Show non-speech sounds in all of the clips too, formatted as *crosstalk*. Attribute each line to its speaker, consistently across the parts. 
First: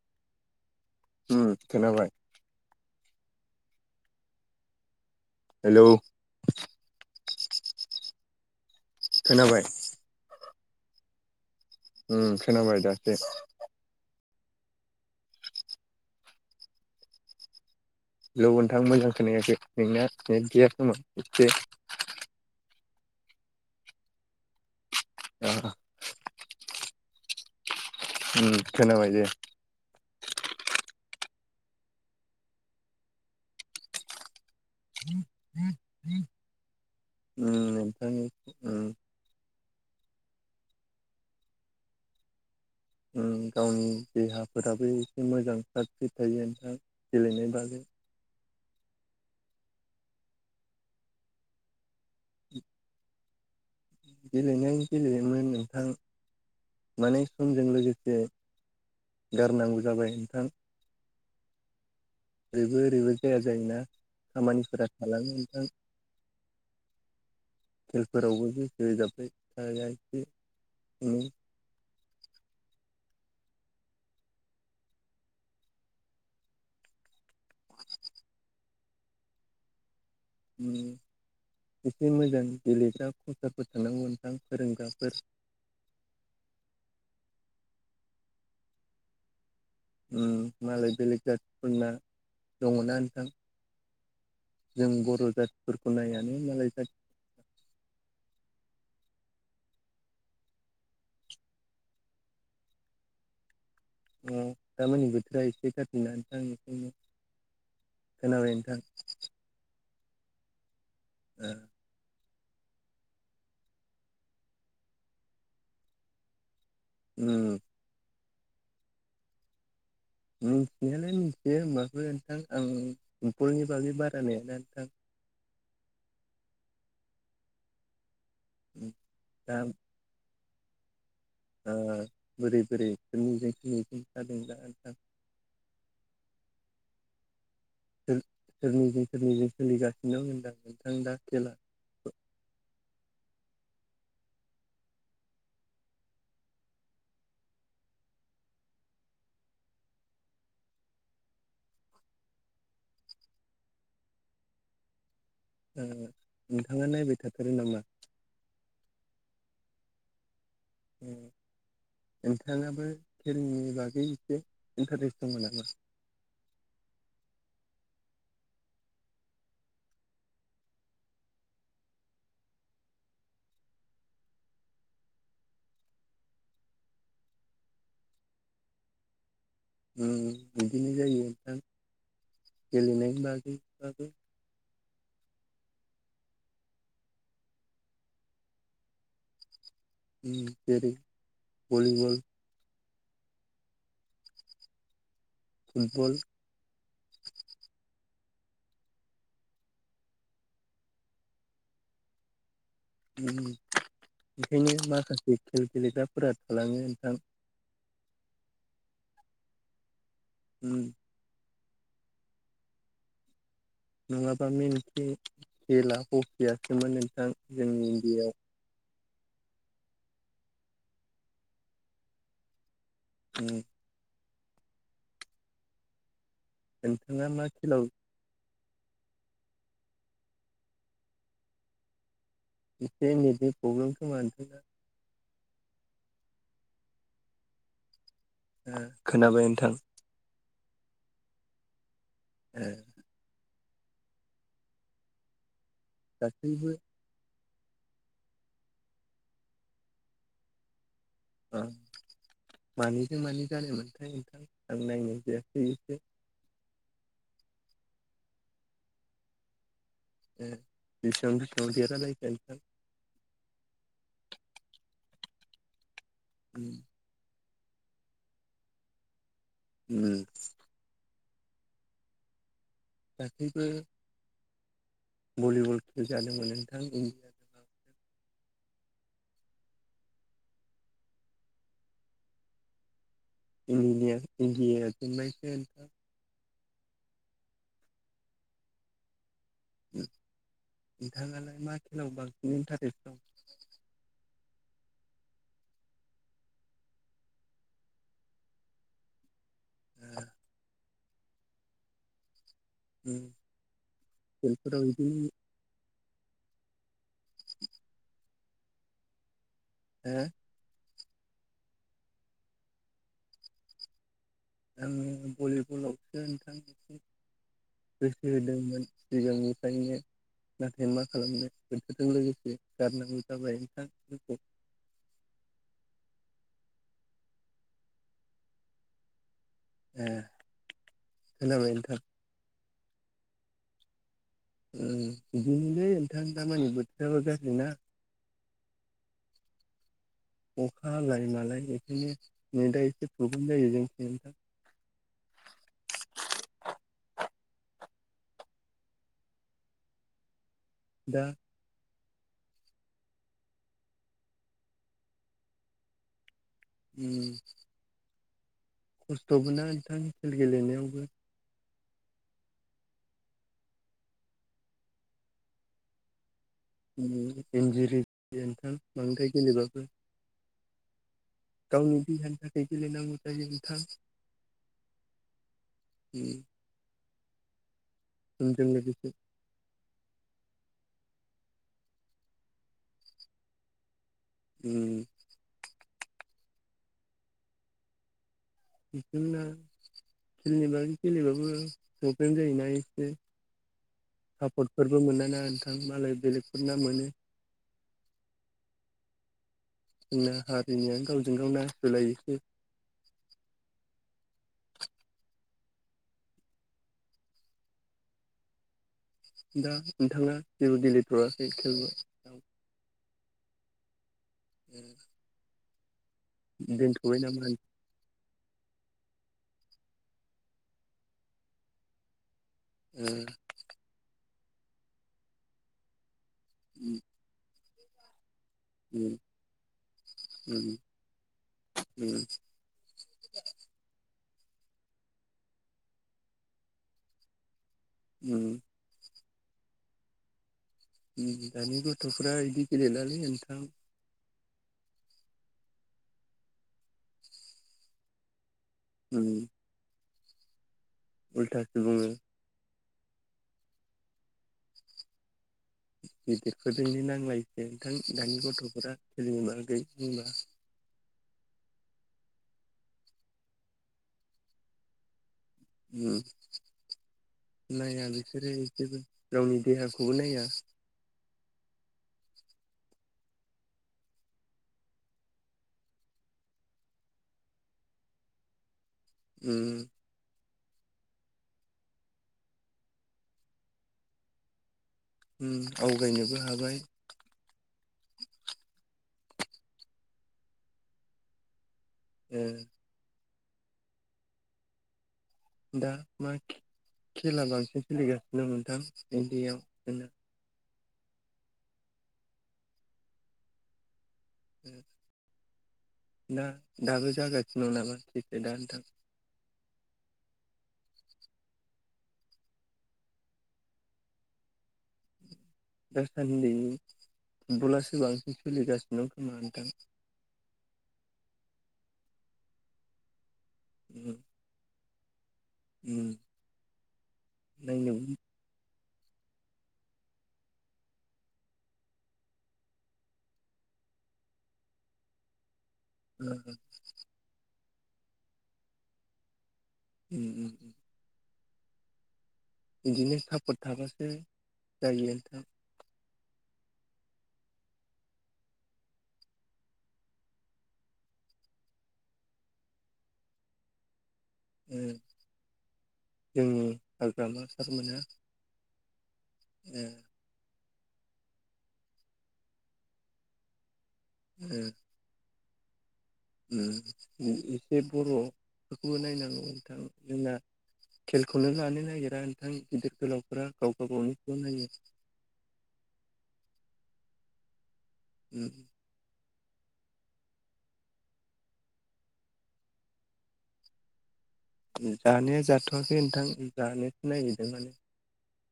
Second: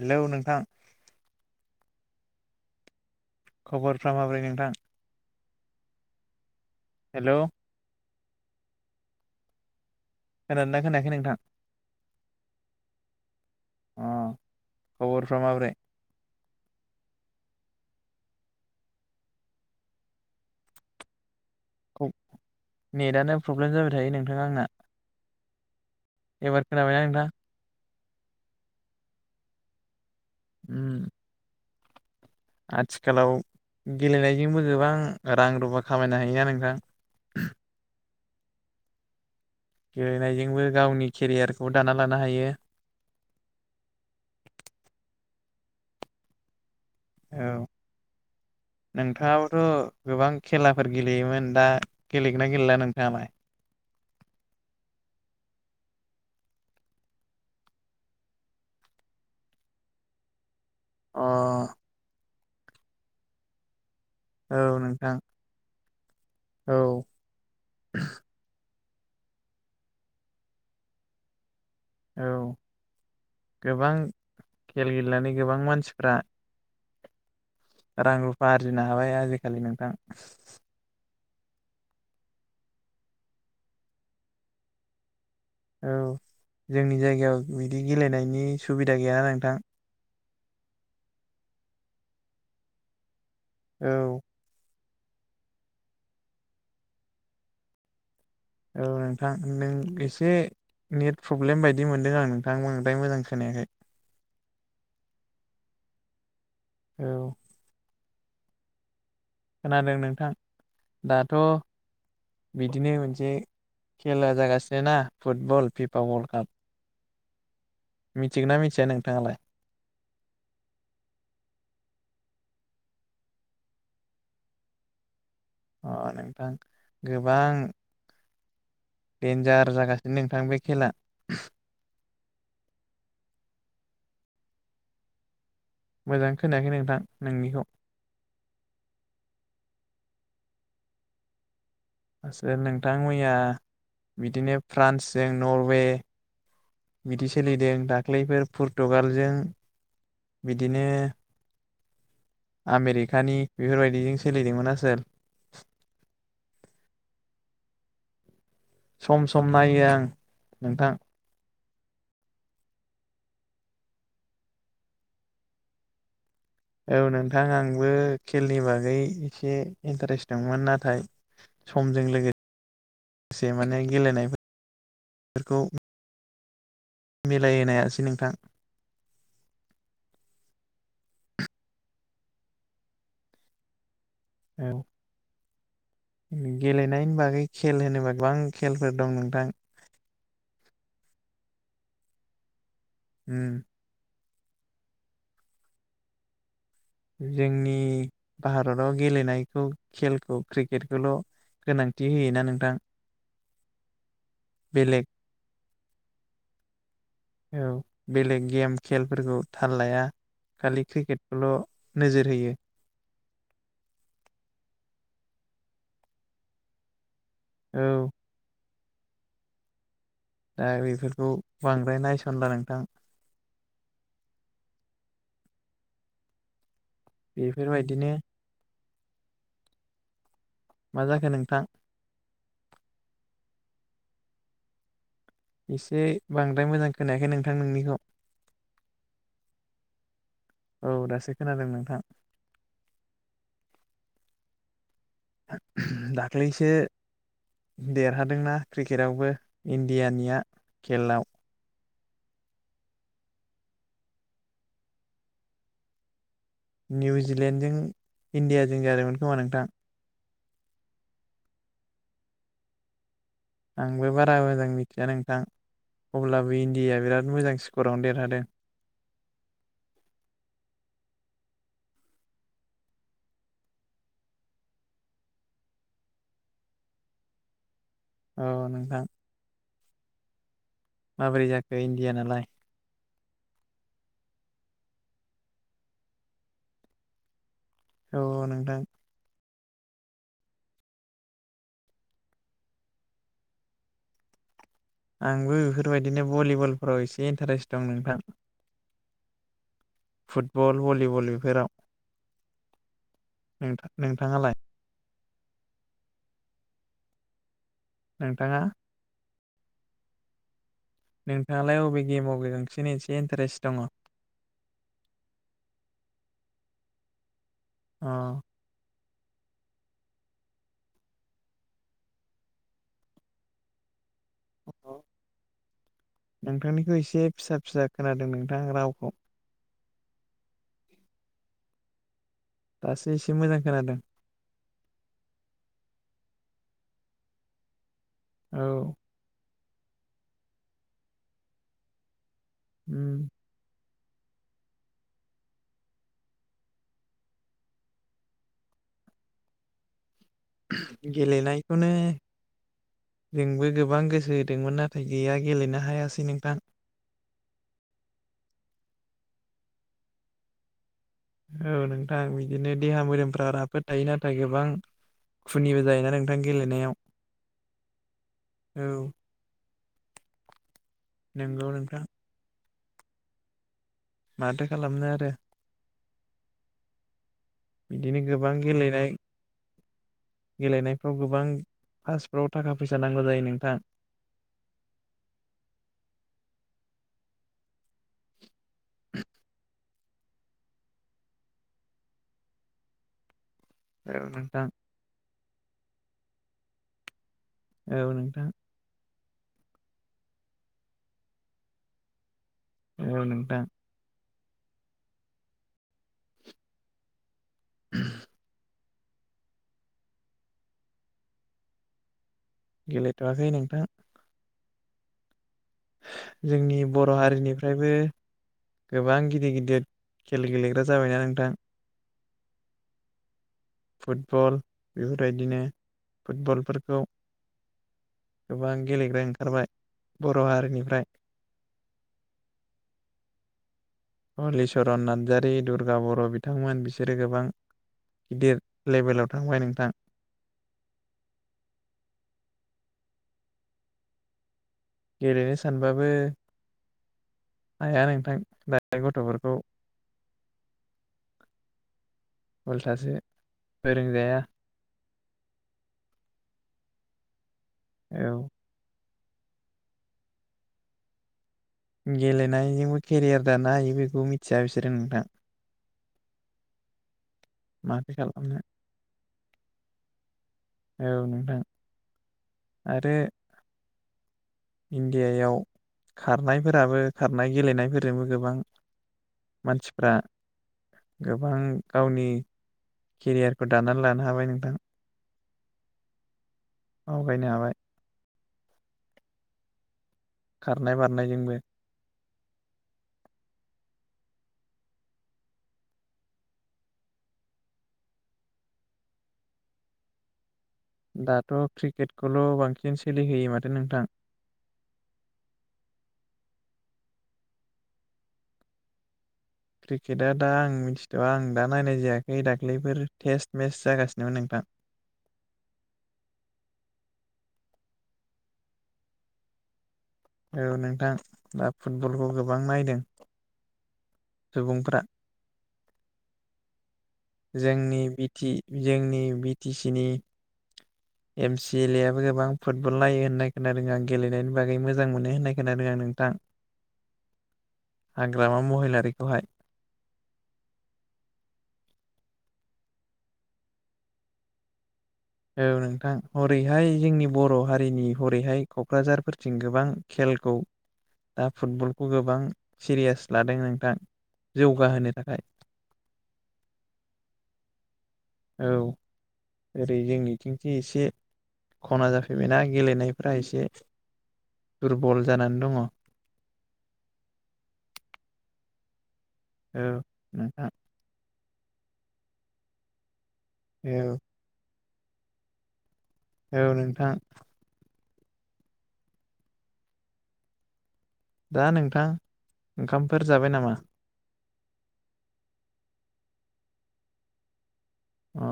Speaker 1: Hello नोंथां
Speaker 2: ओम खोनाबाय
Speaker 1: खबरफ्रा माबोरै नोंथां?
Speaker 2: हेलौ
Speaker 1: हेल'
Speaker 2: खोनाबाय
Speaker 1: खोनादोंना खोनायाखै नोंथां।
Speaker 2: उम खोनाबाय दासो
Speaker 1: अ खबरफ्रा माब्रै
Speaker 2: ' नोंथां मोजां खोनायाखै नोंना ने गैया खोममोन एसे
Speaker 1: नेटआनो प्रब्लेम जाबाय थायो नोंथां आंना
Speaker 2: अ *inaudible*
Speaker 1: एबार खोनाबायना नोंथां
Speaker 2: उ खोनाबाय दे
Speaker 1: उम आथिखालाव गेलेनायजोंबो गोबां रां रुफा खामायनो हायोना नोंथां
Speaker 2: उ
Speaker 1: गेलेनायजोंबो गावनि केरियारखौ दाना लानो हायो
Speaker 2: गावनि देहाफोराबो एसे मोजां सावस्रिनि थायो नोंथां गेलेनाय
Speaker 1: औ
Speaker 2: बादै
Speaker 1: नोंथाङाबोथ' गोबां खेलाफोर गेलेयोमोन दा गेलेगोनना गेलेला नोंथाङा मा
Speaker 2: गेलेनाय गेलेयोमोन नोंथां माने समजों लोगोसे गारनांगौ जाबाय नोंथां
Speaker 1: अ
Speaker 2: ओरैबो ओरैबो जाया जायोना
Speaker 1: औ
Speaker 2: खामानिफोरा
Speaker 1: नोंथां
Speaker 2: थालांडो
Speaker 1: औ
Speaker 2: खेलफोरावबो बे बे जाब जै *unintelligible*
Speaker 1: औ गोबां खेल गेलेनानै गोबां मानसिफ्रा रां रुफा आर्जिनो हाबाय आजिखालि नोंथां
Speaker 2: उ एसे मोजां गेलेग्रा कसारफोर थांनांगौ नोंथां फोरोंग्राफोर
Speaker 1: औ जोंनि जायगायाव बिदि गेलेनायनि सुबिदा गैयाना नोंथां
Speaker 2: मालाय बेलेग जाथिफोरना दङना नोंथां
Speaker 1: औ
Speaker 2: जों बर' जाथिफोरखौ नायानो मालाय जाथि
Speaker 1: औ नोंथां नों एसे नेट प्रब्लेम बायदि मोनदों आं नोंथां बांद्राय मोजां खोनायाखाय
Speaker 2: अ दामोननि बोथोरा एसे जाफिदों ना नोंथां थां आं बेखौनो
Speaker 1: औ
Speaker 2: खोनाबाय नोंथां
Speaker 1: खोनादों नोंथां दाथ'
Speaker 2: ओ
Speaker 1: बिदिनो मोनसे खेला जागासिनो ना फुटबल फिफा वर्ल्ड काप
Speaker 2: उ
Speaker 1: मिथिगोना मिथिया नोंथाङालाय
Speaker 2: मिथिनायालाय मिथियो होमबाबो नोंथां आं फुटबलनि बागै बारा मिथिया नोंथां
Speaker 1: अ नोंथां गोबां
Speaker 2: दा
Speaker 1: दडन्जार जागासिनो नोंथां बे खेला
Speaker 2: ओ दन्थ दोनजा *unintelligible*
Speaker 1: मोजां खोनायाखै नोंथां नोंनिखौ
Speaker 2: सोरनिजों सोरनिजोंं सोलिगासिनो होनदों नोंथां दा खेला
Speaker 1: आस नोंथां मैया बिदिनो फ्रान्सजों नरवे बिदि सोलिदों दाख्लैफोर पुरतुगालजों बिदिनो आमेरिकानि बेफोरबायदिजों सोलिदोंमोन आसोल
Speaker 2: नोंथाङा नायबाय थाथारो नामा
Speaker 1: सम सम नायो आं नोंथां
Speaker 2: नोंथाङाबो खेलनि बागै एसे इन्टारेस्ट दंमोन नामा
Speaker 1: औ नोंथां आंबो खेलनि बागै एसे इन्टारेस्ट दंमोन नाथाय समजों लोगोसे लोगोसे माने गेलेनायफोरखौ मिलायहोनो हायासै नोंथां
Speaker 2: उम बिदिनो जायो नोंथां गेलेनाय बागै बाबो
Speaker 1: औ गेलेनायनि बागै खेल होनोबा गोबां खेलफोर दं नोंथां
Speaker 2: जेरै भलिबल
Speaker 1: उम
Speaker 2: फुटबल
Speaker 1: जोंनि भारताव गेलेनायखौ खेलखौ क्रिकेटखौल' गोनांथि होयोना नोंथां
Speaker 2: उम ओंखायनो
Speaker 1: बेलेग
Speaker 2: माखासे खेल गेलेग्राफोरा थालाङो नोंथां
Speaker 1: औ बेलेग गेम खेलफोरखौ थाल लाया
Speaker 2: उम
Speaker 1: खालि क्रिकेटखौल' नोजोर होयो
Speaker 2: नङाबा मेन खे खेला हकियासोमोन नोंथां
Speaker 1: औ
Speaker 2: जोंनि इण्डियाायाव
Speaker 1: दा बेफोरखौ बांद्राय नायसनला नोंथां
Speaker 2: उम नोंथाङा मा खेलाव
Speaker 1: बेफोरबायदिनो मा जाखो नोंथां
Speaker 2: एसे नेटनि प्रब्लेम खोमा नोंथांना
Speaker 1: एसे बांद्राय मोजां खोनायाखै नोंथां नोंनिखौ
Speaker 2: ओ खोनाबाय नोंथां
Speaker 1: औ दासो खोनादों नोंथां
Speaker 2: ए
Speaker 1: दाख्लैसो
Speaker 2: गासैबो
Speaker 1: देरहादोंना क्रिकेटआवबो इण्डियानिया खेलाव
Speaker 2: औ मानिजों मानि जानाय मोनथाय नोंथां आं नायनाय जायासै एसे
Speaker 1: निउजिलेण्डजों इण्डियाजों जादोंमोन खोमा नोंथां
Speaker 2: ए ब एसेबां बेसेबांआव देरहालायखो नोंथां
Speaker 1: आंबो बारा मोजां मिथिया नोंथां अब्लाबो इण्डियााया बिराद मोजांसिन स्करावनो देरहादों
Speaker 2: उम दाख्लैबो भलिबल खेल जादोंमोन नोंथां इण्डिया
Speaker 1: औ नोंथां माबोरै जाखो इण्डिया नालाय
Speaker 2: *unintelligible* इण्डियाया जेनबायसो नोंथां
Speaker 1: औ नोंथां
Speaker 2: नोंथाङालाय मा खेलायाव बांसिन इन्टारेस्ट दं
Speaker 1: आंबो बेफोरबायदिनो भलिबलफोराव एसे इन्टारेस्ट दं नोंथां फुटबल भलिबल बेफोराव
Speaker 2: उम
Speaker 1: नोंथां नोंथाङालाय
Speaker 2: खेलफोराव बिदिनो
Speaker 1: नोंथाङा
Speaker 2: हो
Speaker 1: नोंथाङालाय अबे गेमावबो बांसिन एसे इन्टारेस्ट दङ
Speaker 2: आङो भलिबलावसो नोंथां एसे गोसो
Speaker 1: अ
Speaker 2: होदोंमोन सिगांनिफ्रायनो नाथाय मा खालामनो बोथोरजों लोगोसे गारनांगौ जाबाय नोंथां बेफोरखौ
Speaker 1: *unintelligible* नोंथांनिखौ एसे फिसा फिसा खोनादों नोंथां रावखौ
Speaker 2: ए खोनाबाय नोंथां
Speaker 1: दासो एसे मोजां खोनादों
Speaker 2: बिदिनोलै नोंथां दामानि बोथोराबो गाज्रि ना
Speaker 1: औ
Speaker 2: अखा जायो नालाय बेखायनो नै दा एसे
Speaker 1: उम
Speaker 2: प्रब्लेम जायो जों बेनोथ दा
Speaker 1: गेलेनायखौनो जोंबो गोबां गोसो होदोंमोन नाथाय गैया गेलेनो हायासै नोंथां
Speaker 2: उम खस्थ'बो ना नोंथांनि खेल गेलेनायावबो
Speaker 1: औ नोंथां बिदिनो देहा मोदोमफ्रा राफोद थायो नाथाय गोबां खुनिबो जायोना नोंथां गेलेनायाव
Speaker 2: इन्जुरिन्थां
Speaker 1: औ
Speaker 2: बांद्राय गेलेबाबो
Speaker 1: नंगौ
Speaker 2: गावनि
Speaker 1: नोंथां
Speaker 2: देहानि थाखाय गेले नांगौ जायो नोंथां
Speaker 1: माथो खालामनो आरो
Speaker 2: उम
Speaker 1: बिदिनो गोबां
Speaker 2: समजों
Speaker 1: गेलेनाय
Speaker 2: लोगोसे
Speaker 1: गेलेनाय फाव गोबां पासफ्राव थाखा फैसा नांगौ जायो नोंथां
Speaker 2: उम बिदिनो गेलेबाबो गेलेबाबो प्रब्लेम जायोना एसे
Speaker 1: औ नोंथां
Speaker 2: सापर्टफोरबो मोनाना नोंथां मालाय बेलेगफोर ना मोनो
Speaker 1: औ नोंथां
Speaker 2: जोंना हारिनियानो गावजों गाव नासयलायोसो
Speaker 1: औ नोंथां *unintelligible*
Speaker 2: दा नोंथांङा जेबो गेलेथखै खेलबो
Speaker 1: गेलेथ'वाखै नोंथां
Speaker 2: *unintelligible*
Speaker 1: जोंनि बर'
Speaker 2: दोनथ'बाय नामा
Speaker 1: हारिनिफ्रायबो गोबां गिदिर गिदिर खेल गेलेग्रा जाबायना नोंथां
Speaker 2: उम
Speaker 1: फुटबल बेफोरबायदिनो
Speaker 2: उम
Speaker 1: फुटबलफोरखौ गोबां
Speaker 2: उम
Speaker 1: गेलेग्रा ओंखारबाय बर' हारिनिफ्राय
Speaker 2: उम
Speaker 1: हलिचरन नार्जारि दुर्गा बर' बिथांमोन बिसोरो गोबां गिदिर
Speaker 2: उम
Speaker 1: लेभेलाव थांबाय नोंथां
Speaker 2: दानि गथ'फ्रा बिदि गेलेलालै नोंथां
Speaker 1: गेलेनो सानबाबो हाया नोंथां दा गथ'फोरखौ
Speaker 2: उल्टा बुंङो
Speaker 1: उल्थासो फोरों जाया
Speaker 2: गिदिरफोरजोंनो नांलायसै नोंथां दानि
Speaker 1: औ
Speaker 2: गथ'फोरा *unintelligible*
Speaker 1: गेलेनायजोंबो केरियार दानो हायो बेखौ मिथिया बिसोरो नोंथां
Speaker 2: नाया
Speaker 1: माथो
Speaker 2: बिसोरो
Speaker 1: खालामनो
Speaker 2: जेबो गावनि देहाखौबो नाया
Speaker 1: औ नोंथां आरो इन्डियायाव खारनायफोराबो खारनाय गेलेनायफोरजोंबो गोबां।
Speaker 2: उम
Speaker 1: मानसिफ्रा गोबां गावनि केरियारखौ दानानै लानो हाबाय नोंथां।
Speaker 2: आवगायनोबो हागोन।
Speaker 1: आवगायनो हाबाय खारनाय बारनायजोंबो
Speaker 2: ओ दा मागि *unintelligible* खेला बांसिन सोलिगासिनो नोंथां इण्डिआव बेनो
Speaker 1: दाथ' क्रिकेटखौल' बांसिन सोलिहोयो माथो नोंथां
Speaker 2: उम दा दाबो जागासिनो दं नामा क्रिकेट दा नोंथां
Speaker 1: क्रिकेटआ दा आं मिथिया आं दा नायनाय जायाखै दाख्लैफोर टेस्ट मेच जागासिनोमोन नोंथां *inaudible*
Speaker 2: दासान्दि फुटबलासो बांसिन सोलिगासिनो दं खोमा नोंथां
Speaker 1: औ नोंथां दा फुटबलखौ गोबां नायदों
Speaker 2: उम
Speaker 1: सुबुंफ्रा
Speaker 2: उम नायनो
Speaker 1: जोंनि जोंनि बिटि बि टि सि नि एम सि एल ए आबो गोबां फुटबल नायो होननाय खोनादों आं गेलेनायनि बागै मोजां मोनो होननाय खोनादों आं
Speaker 2: ओ
Speaker 1: नोंथां हाग्रामा महिलारिखौहाय
Speaker 2: उम उम उम बिदिनो सापर्ट थाबासो जायो
Speaker 1: औ नोंथां हरैहाय जोंनि बर' हारिनि हरैहाय क'क्राझारफोरथिं गोबां खेलखौ दा फुटबलखौ गोबां सिरियास लादों नोंथां
Speaker 2: ओं ओं
Speaker 1: जौगाहोनो थाखाय
Speaker 2: जोंनि हाग्रामा सारमोना
Speaker 1: औ
Speaker 2: ओ
Speaker 1: ओरै जोंनिथिं इ एसे खना जाफैबायना गेलेनायफ्रा एसे
Speaker 2: ओ
Speaker 1: दुरबल जानानै दङ
Speaker 2: उम बिदि *unintelligible* एसे बर'फोरखौबो नायनांग। नोंथां जोंना
Speaker 1: नोंथां
Speaker 2: खेलखौनो लानो नागिरा नोंथां गिदिर गोलाव फ्रा गावबा
Speaker 1: औ
Speaker 2: गावनिखौल' नायो।
Speaker 1: औ नोंथां
Speaker 2: उम
Speaker 1: दा नोंथां ओंखामफोर जाबाय नामा?
Speaker 2: जानाया जाथ'वाखै नोंथां जानोसो नागिरदों माने
Speaker 1: अ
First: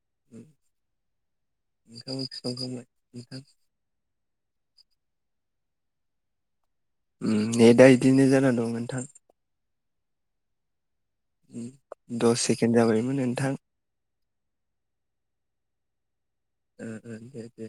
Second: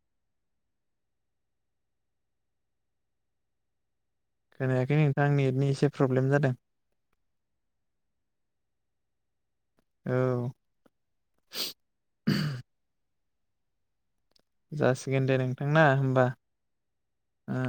Speaker 2: *unintelligible*
Speaker 1: खोनायाखै नोंथां नेटनि एसे प्रब्लेम जादों
Speaker 2: नेटा बिदिनो जाना दं नोंथां
Speaker 1: औ
Speaker 2: दस सेकेन्ड जाबायमोन नोंथां
Speaker 1: जासिगोन दे नोंथांना होमबा
Speaker 2: जागोन दे दे
Speaker 1: ओ